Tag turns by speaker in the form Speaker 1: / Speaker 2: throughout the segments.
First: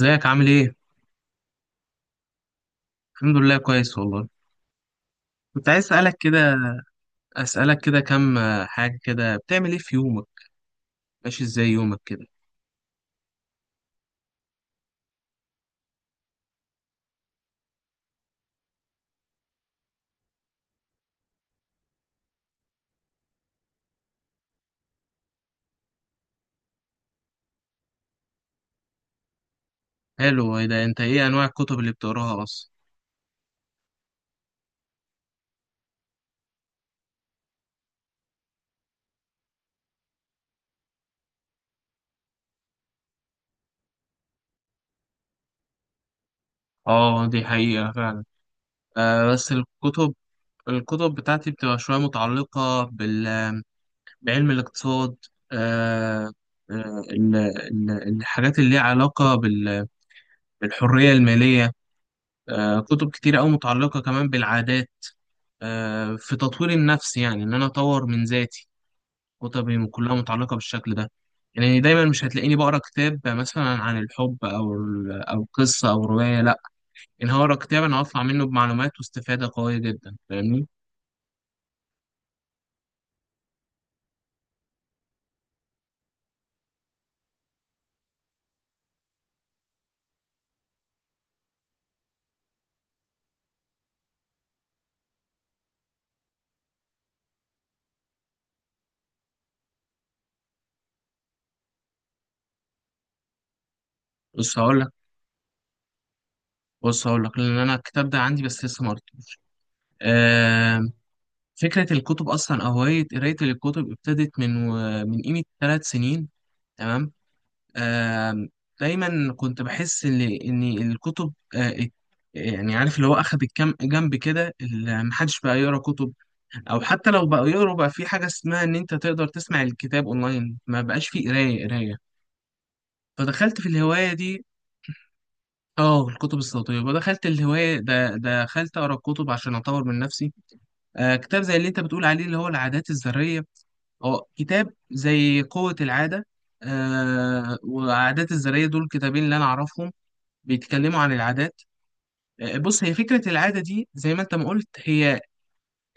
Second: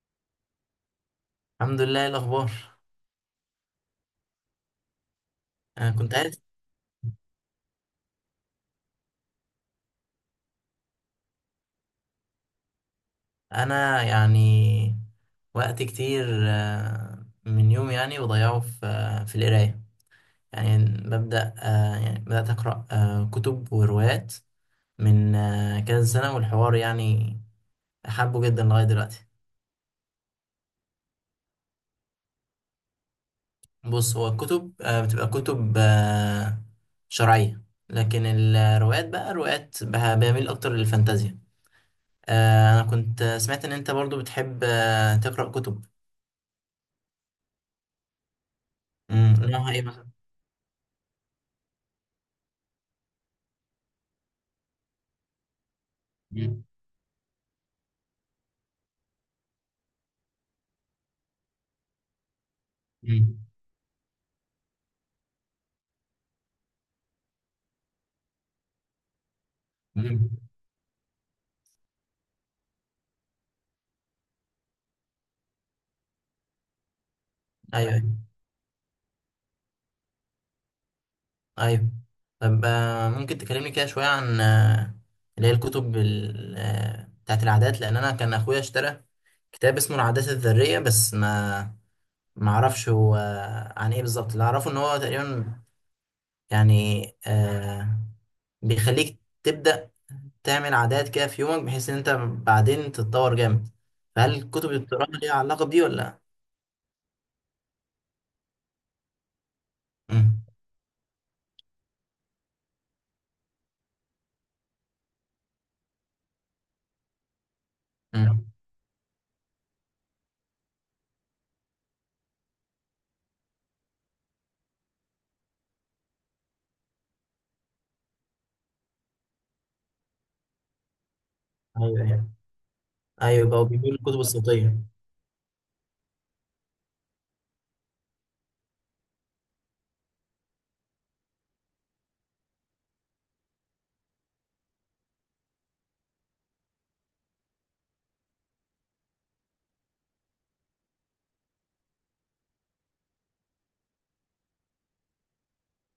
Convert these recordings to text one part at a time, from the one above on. Speaker 1: ازيك عامل ايه؟
Speaker 2: الحمد لله. إيه الاخبار؟
Speaker 1: الحمد لله كويس والله. كنت عايز
Speaker 2: انا كنت
Speaker 1: اسألك كده
Speaker 2: عارف.
Speaker 1: اسألك كده كام، حاجة كده بتعمل ايه في يومك؟ ماشي ازاي يومك كده؟
Speaker 2: انا يعني وقت كتير. من يوم يعني بضيعه في في القرايه. يعني ببدا آه، يعني بدات اقرا كتب وروايات من كذا سنه، والحوار يعني حابه جدا لغايه دلوقتي.
Speaker 1: حلو. ايه ده؟ انت ايه انواع الكتب اللي بتقراها اصلا؟
Speaker 2: بص، هو الكتب بتبقى كتب شرعيه، لكن الروايات بقى روايات بميل اكتر للفانتازيا. انا كنت سمعت ان انت برضو بتحب تقرا كتب.
Speaker 1: اه، دي حقيقة فعلا. بس
Speaker 2: نوعها ايه مثلا؟
Speaker 1: الكتب، الكتب بتاعتي بتبقى شوية متعلقة بعلم الاقتصاد. آه
Speaker 2: مم.
Speaker 1: آه، ال- ال- الحاجات اللي ليها علاقة بالحرية المالية، كتب
Speaker 2: مم.
Speaker 1: كتير أوي متعلقة كمان بالعادات، في تطوير النفس، يعني إن أنا أطور من ذاتي. كتبي كلها
Speaker 2: مم.
Speaker 1: متعلقة بالشكل ده. يعني دايما مش هتلاقيني بقرا كتاب مثلا عن الحب او او قصه او روايه، لا. ان هقرا كتاب انا
Speaker 2: ايوه،
Speaker 1: هطلع منه بمعلومات واستفاده قويه جدا، فاهمني؟
Speaker 2: ايوه. طب، ممكن تكلمني كده شويه عن اللي هي الكتب بتاعت العادات، لان انا كان اخويا اشترى كتاب اسمه العادات الذريه، بس ما اعرفش هو عن ايه بالظبط. اللي اعرفه ان هو تقريبا يعني بيخليك تبدا تعمل عادات كده في يومك، بحيث ان انت بعدين تتطور جامد. فهل
Speaker 1: بص
Speaker 2: الكتب اللي
Speaker 1: هقول لك
Speaker 2: بتقراها ليها علاقه بدي ولا لا؟
Speaker 1: بص هقول لك لان انا الكتاب ده عندي بس لسه ما قريتوش.
Speaker 2: مم.
Speaker 1: آم، فكره الكتب اصلا او هوايه قرايه الكتب ابتدت من قيمه 3 سنين. تمام.
Speaker 2: مم.
Speaker 1: آم، دايما كنت بحس ان الكتب، يعني عارف اللي هو اخد الكم جنب كده، محدش بقى يقرا كتب، او حتى لو بقوا يقروا بقى في حاجه اسمها ان انت تقدر تسمع الكتاب اونلاين، ما بقاش فيه قرايه
Speaker 2: ايوه،
Speaker 1: قرايه.
Speaker 2: ايوه، ايوه.
Speaker 1: فدخلت
Speaker 2: بقوا
Speaker 1: في
Speaker 2: بيقولوا
Speaker 1: الهوايه
Speaker 2: الكتب
Speaker 1: دي.
Speaker 2: الصوتيه.
Speaker 1: اه، الكتب الصوتيه، ودخلت الهوايه ده، دخلت اقرا كتب عشان اطور من نفسي. كتاب زي اللي انت بتقول عليه اللي هو العادات الذريه، اه كتاب زي قوه العاده. وعادات الذريه دول كتابين اللي انا اعرفهم، بيتكلموا عن العادات. بص، هي فكرة العادة دي زي ما انت ما قلت، هي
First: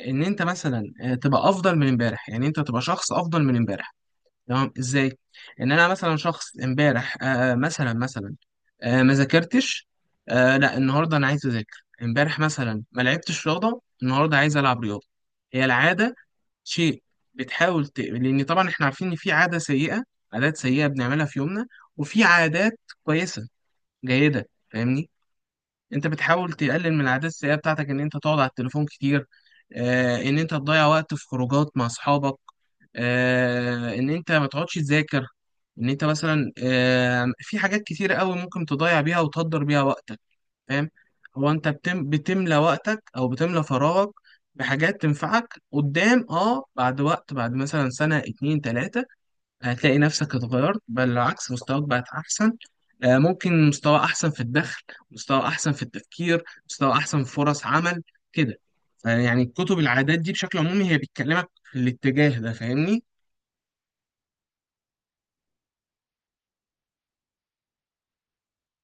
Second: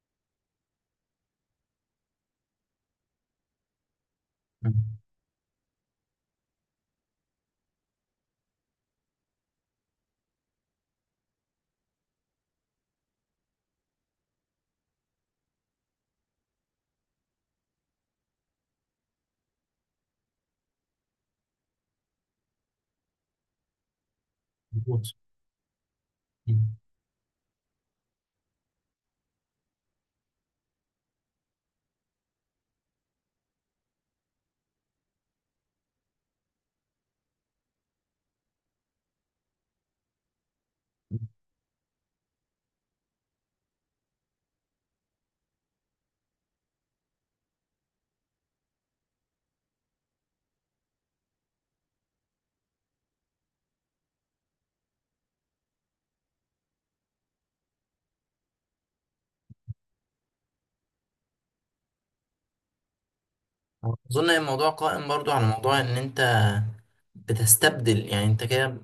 Speaker 1: ان انت مثلا تبقى افضل من امبارح، يعني انت تبقى شخص افضل من امبارح. تمام؟ ازاي؟ ان انا مثلا شخص امبارح، مثلا، ما ذاكرتش، لا، النهارده انا عايز اذاكر. امبارح مثلا ما لعبتش رياضه، النهارده عايز العب رياضه. هي العاده شيء، لان طبعا احنا عارفين ان في عاده سيئه، عادات سيئه بنعملها في يومنا، وفي عادات كويسه جيده،
Speaker 2: مظبوط.
Speaker 1: فاهمني؟ انت بتحاول تقلل من العادات السيئة بتاعتك، ان انت تقعد على التليفون كتير، ان انت تضيع وقت في خروجات مع اصحابك، ان انت ما تقعدش تذاكر، ان انت مثلا في حاجات كتير قوي ممكن تضيع بيها وتهدر بيها وقتك، فاهم؟ هو انت بتملى وقتك او بتملى فراغك بحاجات تنفعك قدام، بعد وقت، بعد مثلا سنة اتنين تلاتة، هتلاقي نفسك اتغيرت، بل العكس، مستواك بقت أحسن. ممكن مستوى أحسن في الدخل، مستوى أحسن في التفكير، مستوى أحسن في فرص عمل، كده. يعني كتب العادات دي بشكل عمومي هي بتكلمك في الاتجاه ده، فاهمني؟
Speaker 2: اظن إن الموضوع قائم برضو على موضوع ان انت بتستبدل، يعني انت كده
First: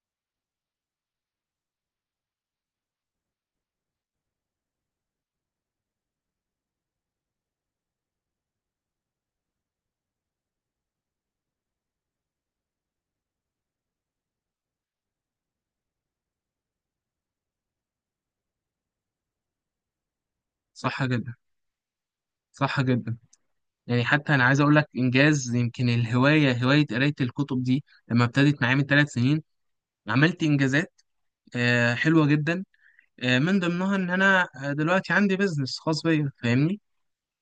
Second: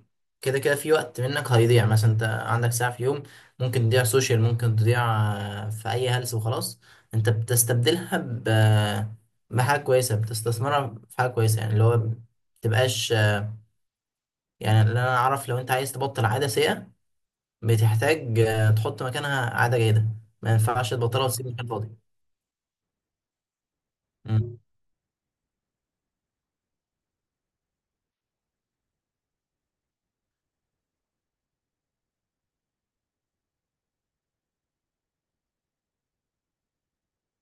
Speaker 2: كده كده في وقت منك هيضيع، مثلا انت عندك ساعة في يوم، ممكن تضيع سوشيال، ممكن تضيع في اي هلس وخلاص. انت بتستبدلها ب بحاجة كويسة، بتستثمرها في حاجة كويسة. يعني اللي هو متبقاش يعني اللي انا اعرف، لو انت عايز تبطل عادة سيئة، بتحتاج تحط مكانها عادة جيدة، ما ينفعش
Speaker 1: صح
Speaker 2: تبطلها
Speaker 1: جدا.
Speaker 2: وتسيب مكان فاضي.
Speaker 1: صح جدا. يعني حتى أنا
Speaker 2: مم.
Speaker 1: عايز أقول لك إنجاز، يمكن الهواية، هواية قراية الكتب دي لما ابتدت معايا من 3 سنين، عملت إنجازات حلوة جدا. من ضمنها إن أنا دلوقتي عندي بيزنس خاص بيا، فاهمني؟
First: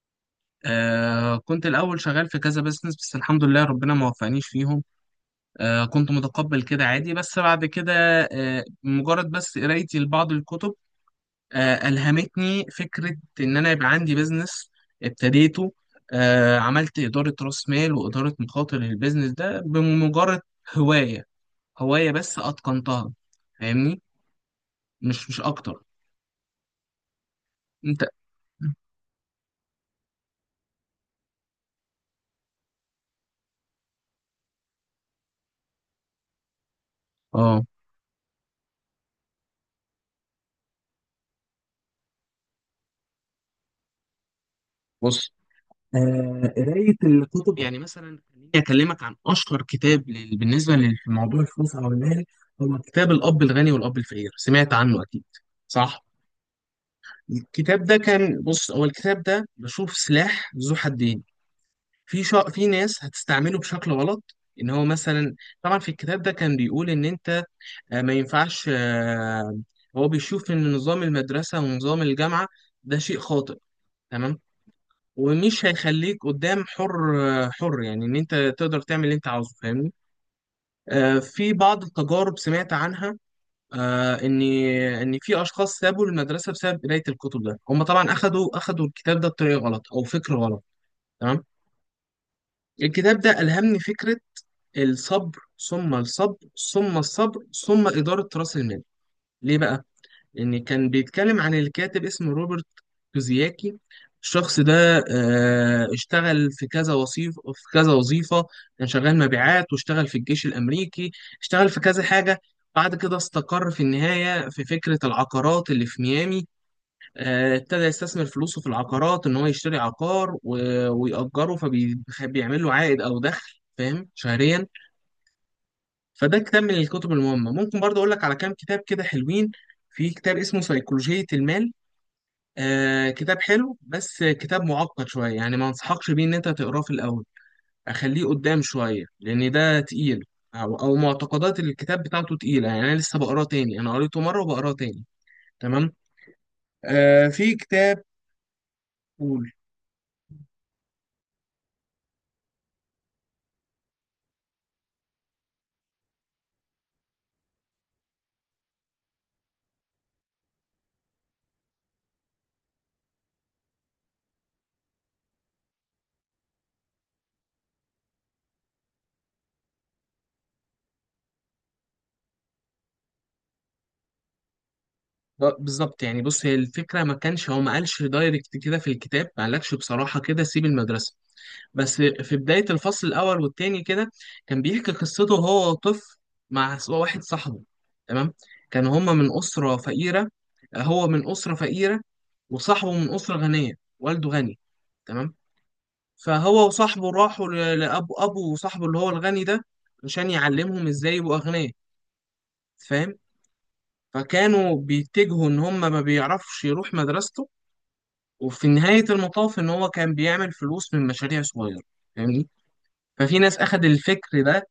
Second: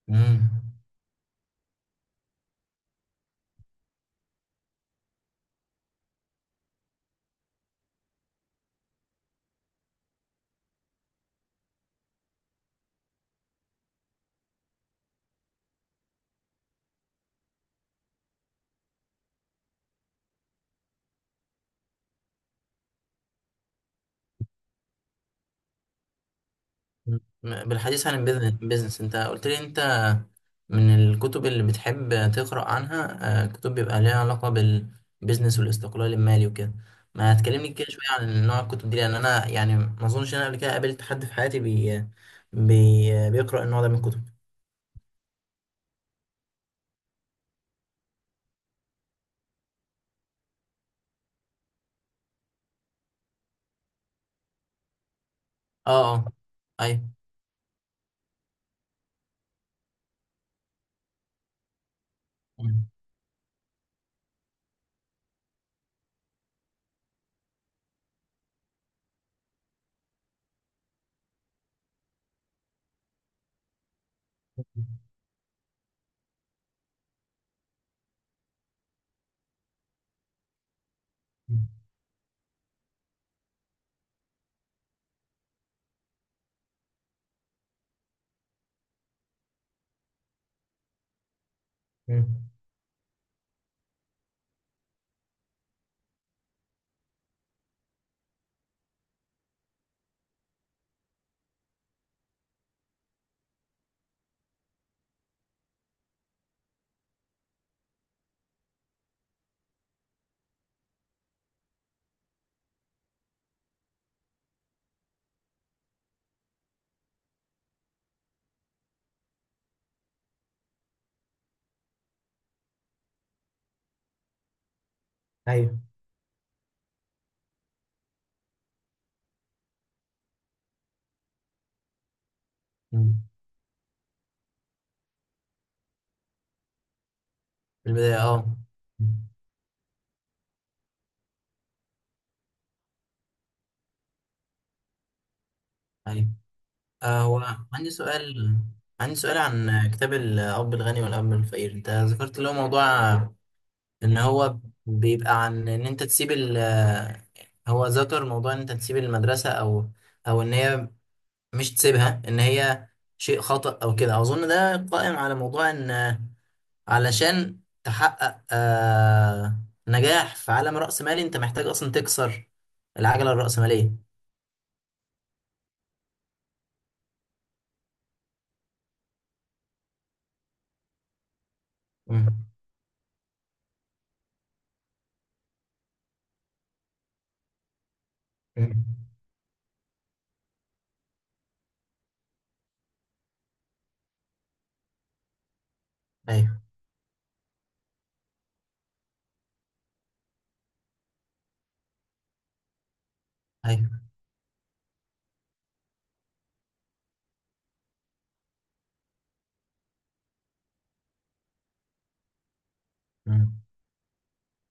Speaker 2: مم.
Speaker 1: كنت الأول شغال في كذا بزنس بس الحمد لله ربنا ما وفقنيش فيهم. كنت متقبل كده عادي، بس بعد كده مجرد بس قرايتي لبعض الكتب ألهمتني فكرة إن أنا يبقى عندي بزنس، ابتديته. عملت إدارة رأس مال وإدارة مخاطر للبزنس ده، بمجرد هواية هواية بس أتقنتها، فاهمني؟ مش أكتر. أنت،
Speaker 2: بالحديث عن البيزنس، انت قلت لي انت من الكتب اللي بتحب تقرأ عنها كتب بيبقى ليها علاقة بالبيزنس والاستقلال المالي وكده. ما
Speaker 1: آه
Speaker 2: تكلمني كده شوية عن نوع الكتب دي، لأن أنا يعني ما أظنش إن أنا قبل كده قابلت حد في حياتي بي بي بيقرأ النوع ده من الكتب.
Speaker 1: بص، قراية الكتب، يعني مثلا خليني أكلمك عن أشهر كتاب بالنسبة لموضوع الفلوس أو المال، هو كتاب الأب الغني والأب الفقير، سمعت عنه أكيد،
Speaker 2: اه،
Speaker 1: صح؟
Speaker 2: اه، أيوه.
Speaker 1: الكتاب ده كان بص، هو الكتاب ده بشوف سلاح ذو حدين. في
Speaker 2: م-
Speaker 1: ناس هتستعمله بشكل غلط، إن هو مثلا، طبعا في الكتاب ده كان بيقول إن أنت ما ينفعش، هو بيشوف إن نظام المدرسة ونظام الجامعة ده شيء خاطئ، تمام، ومش هيخليك قدام حر. حر يعني ان انت تقدر تعمل اللي انت عاوزه، فاهمني؟ في بعض التجارب سمعت عنها، آه، ان ان في اشخاص سابوا المدرسه بسبب قرايه الكتب، ده هم طبعا اخدوا الكتاب ده بطريقه غلط او فكر غلط، تمام.
Speaker 2: م-
Speaker 1: الكتاب ده الهمني فكره الصبر، ثم الصبر، ثم الصبر، ثم اداره راس المال. ليه بقى؟ يعني كان بيتكلم عن الكاتب، اسمه روبرت كوزياكي. الشخص ده اشتغل في كذا وظيفة، في كذا وظيفة، كان شغال مبيعات، واشتغل في الجيش الأمريكي، اشتغل في كذا حاجة. بعد كده استقر في النهاية في فكرة العقارات اللي في ميامي. ابتدى يستثمر فلوسه في العقارات، إن هو يشتري عقار ويأجره، فبيعمل له عائد أو دخل، فاهم، شهريا.
Speaker 2: أيوه.
Speaker 1: فده كتاب من الكتب المهمة. ممكن برضه أقول لك على كام كتاب كده حلوين. في كتاب اسمه سيكولوجية المال،
Speaker 2: م-
Speaker 1: كتاب حلو بس كتاب معقد شوية، يعني ما انصحكش بيه ان انت تقراه في الاول،
Speaker 2: في البداية،
Speaker 1: اخليه
Speaker 2: اه،
Speaker 1: قدام شوية لان ده تقيل، او معتقدات الكتاب بتاعته تقيلة، يعني انا لسه بقراه تاني، انا قريته مرة وبقراه تاني، تمام.
Speaker 2: أيوه.
Speaker 1: في
Speaker 2: هو
Speaker 1: كتاب.
Speaker 2: عندي سؤال
Speaker 1: قول.
Speaker 2: عن كتاب الأب الغني والأب الفقير. أنت ذكرت اللي هو موضوع ان هو بيبقى عن ان انت تسيب ال هو ذكر موضوع ان انت تسيب المدرسة او ان هي، مش تسيبها، ان هي شيء خطأ او كده. اظن ده قائم على موضوع ان علشان تحقق نجاح في عالم رأسمالي، انت محتاج اصلا تكسر العجلة الرأسمالية.
Speaker 1: بالظبط، يعني بص، هي الفكرة، ما كانش هو ما قالش دايركت كده في الكتاب، ما قالكش بصراحة كده سيب المدرسة، بس في
Speaker 2: مم.
Speaker 1: بداية الفصل الأول والتاني كده كان بيحكي قصته، هو طفل مع واحد صاحبه، تمام.
Speaker 2: مم.
Speaker 1: كان هما من أسرة فقيرة، هو من أسرة فقيرة، وصاحبه من أسرة غنية، والده غني، تمام.
Speaker 2: ايوه،
Speaker 1: فهو وصاحبه راحوا لأبو صاحبه اللي هو الغني ده، عشان يعلمهم إزاي يبقوا أغنياء، فاهم؟
Speaker 2: ايوه.
Speaker 1: فكانوا بيتجهوا إن هما ما بيعرفش يروح مدرسته، وفي نهاية المطاف إن هو كان بيعمل فلوس من مشاريع صغيرة، فاهمني؟ ففي ناس
Speaker 2: مم.
Speaker 1: أخد الفكر ده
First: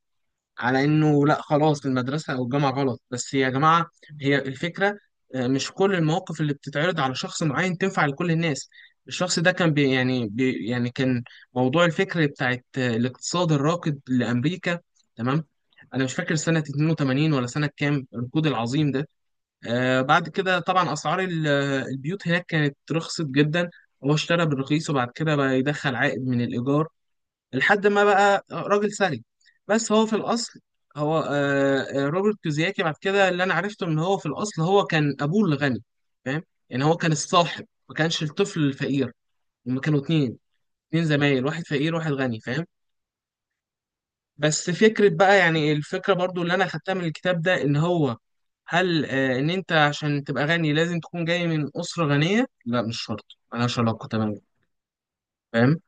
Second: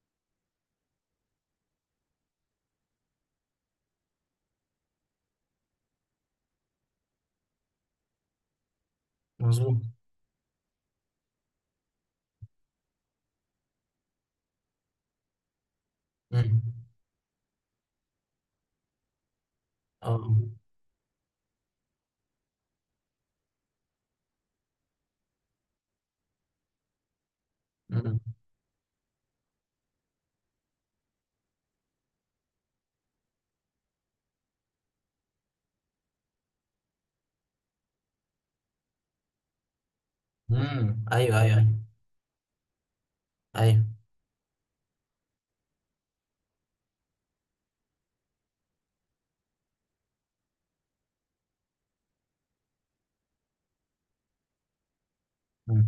Speaker 1: على انه لا خلاص، المدرسه او الجامعه غلط. بس يا جماعه، هي الفكره، مش كل المواقف اللي بتتعرض على شخص معين تنفع لكل الناس. الشخص ده كان
Speaker 2: مظبوط.
Speaker 1: بي يعني بي يعني كان موضوع الفكر بتاعت الاقتصاد الراكد لامريكا، تمام. انا مش فاكر سنه
Speaker 2: مم.
Speaker 1: 82 ولا سنه كام الركود العظيم ده. بعد
Speaker 2: اه.
Speaker 1: كده طبعا اسعار البيوت هناك كانت رخصت جدا، هو اشترى بالرخيص وبعد كده بقى يدخل عائد من الايجار لحد ما
Speaker 2: مم.
Speaker 1: بقى راجل سلج. بس هو في الأصل، هو روبرت كيوساكي، بعد كده اللي أنا عرفته إن هو في الأصل هو كان أبوه الغني، فاهم؟ يعني هو كان الصاحب، ما كانش الطفل الفقير. هما كانوا اتنين، اتنين
Speaker 2: مم. ايوه، ايوه،
Speaker 1: زمايل، واحد
Speaker 2: ايوه.
Speaker 1: فقير واحد غني، فاهم؟ بس فكرة بقى، يعني الفكرة برضو اللي أنا خدتها من الكتاب ده، إن هو هل إن أنت عشان تبقى غني لازم تكون جاي من أسرة غنية؟ لا، مش شرط، ملهاش علاقة تماما، فاهم؟
Speaker 2: أيوة.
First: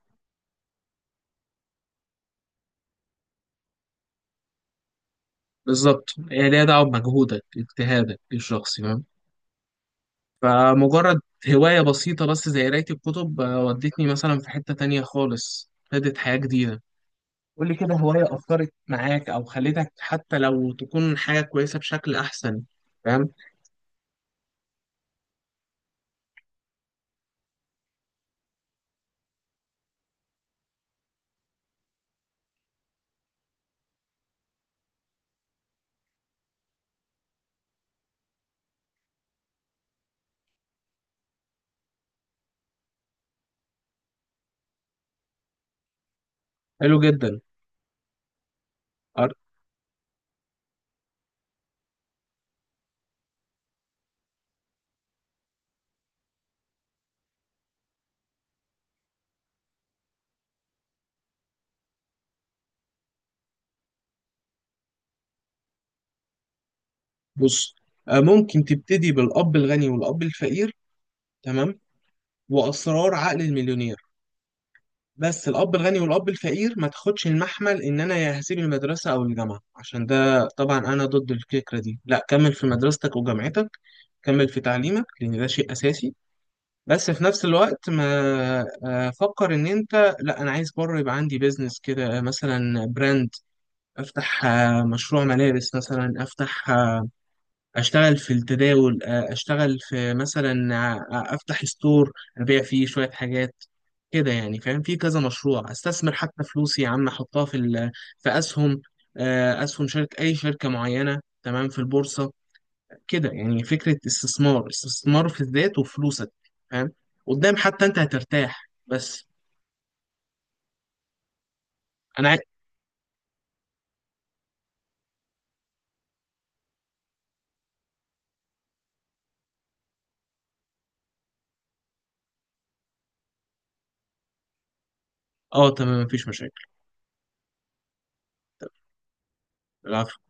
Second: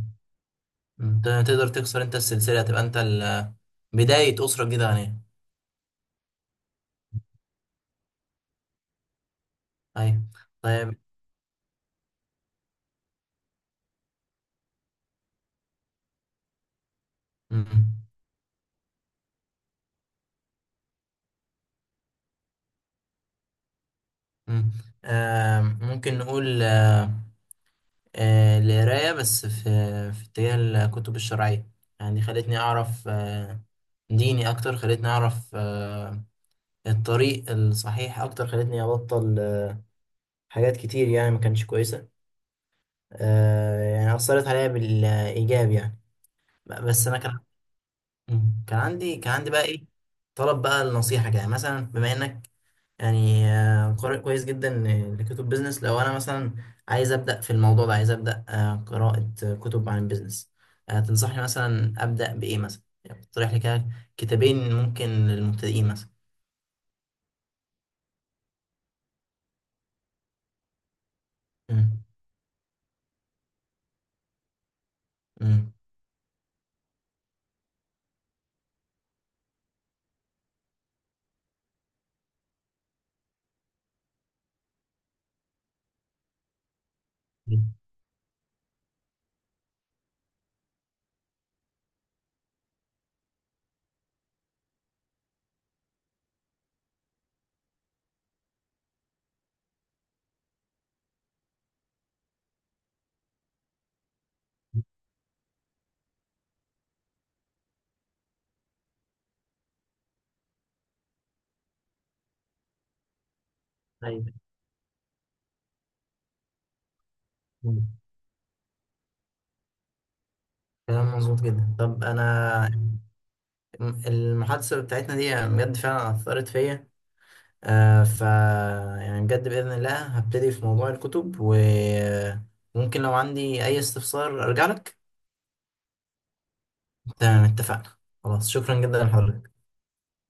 Speaker 2: انت تقدر تكسر انت السلسلة، تبقى انت بداية أسرة جديدة غنية.
Speaker 1: بالظبط، هي ليها دعوة بمجهودك، اجتهادك الشخصي، فاهم؟
Speaker 2: أيوة. طيب.
Speaker 1: فمجرد هواية بسيطة بس زي قراية الكتب ودتني مثلا في حتة تانية خالص، ابتدت حياة جديدة. قول لي كده
Speaker 2: م-
Speaker 1: هواية أثرت معاك أو خلتك حتى لو تكون حاجة كويسة بشكل أحسن، فاهم؟
Speaker 2: م- ممكن نقول القراية بس في اتجاه الكتب الشرعية. يعني خلتني أعرف ديني أكتر، خلتني أعرف الطريق الصحيح أكتر، خلتني أبطل حاجات كتير يعني ما كانتش كويسة. يعني أثرت عليا بالإيجاب يعني.
Speaker 1: حلو
Speaker 2: بس أنا كان.
Speaker 1: جدا.
Speaker 2: مم. كان عندي
Speaker 1: أر-
Speaker 2: كان عندي بقى ايه، طلب بقى النصيحة كده. يعني مثلا بما انك يعني قارئ كويس جدا لكتب بيزنس، لو انا مثلا عايز ابدأ في الموضوع ده، عايز ابدأ قراءة كتب عن البيزنس، تنصحني مثلا ابدأ بايه مثلا؟ يعني تقترح لي كده كتابين ممكن للمبتدئين مثلا.
Speaker 1: بص، ممكن تبتدي بالأب الغني والأب الفقير، تمام،
Speaker 2: مم.
Speaker 1: وأسرار عقل المليونير. بس
Speaker 2: مم.
Speaker 1: الأب الغني والأب الفقير ما تاخدش المحمل إن أنا يا هسيب المدرسة أو الجامعة، عشان ده طبعا أنا ضد الفكرة دي. لا، كمل في مدرستك وجامعتك، كمل في تعليمك لأن ده شيء أساسي. بس في نفس الوقت ما، فكر إن أنت، لا، أنا عايز بره يبقى عندي بيزنس كده، مثلا براند، أفتح مشروع ملابس مثلا، أفتح، أشتغل في التداول، أشتغل في مثلا أفتح ستور أبيع فيه شوية حاجات كده، يعني، فاهم؟ في كذا مشروع، استثمر حتى فلوسي يا عم، احطها في اسهم، اسهم شركه، اي شركه معينه، تمام، في البورصه، كده، يعني فكرة
Speaker 2: ايوه.
Speaker 1: استثمار في الذات وفلوسك، فاهم؟ قدام حتى
Speaker 2: مم.
Speaker 1: انت هترتاح. بس
Speaker 2: كلام مظبوط جدا. طب
Speaker 1: انا عاي...
Speaker 2: انا، المحادثة بتاعتنا دي بجد فعلا اثرت فيا. آه ف يعني بجد بإذن الله هبتدي في موضوع الكتب، وممكن لو عندي أي استفسار أرجع لك.
Speaker 1: اه، تمام، مفيش مشاكل.
Speaker 2: تمام، اتفقنا. خلاص، شكرا جدا لحضرتك.
Speaker 1: العفو.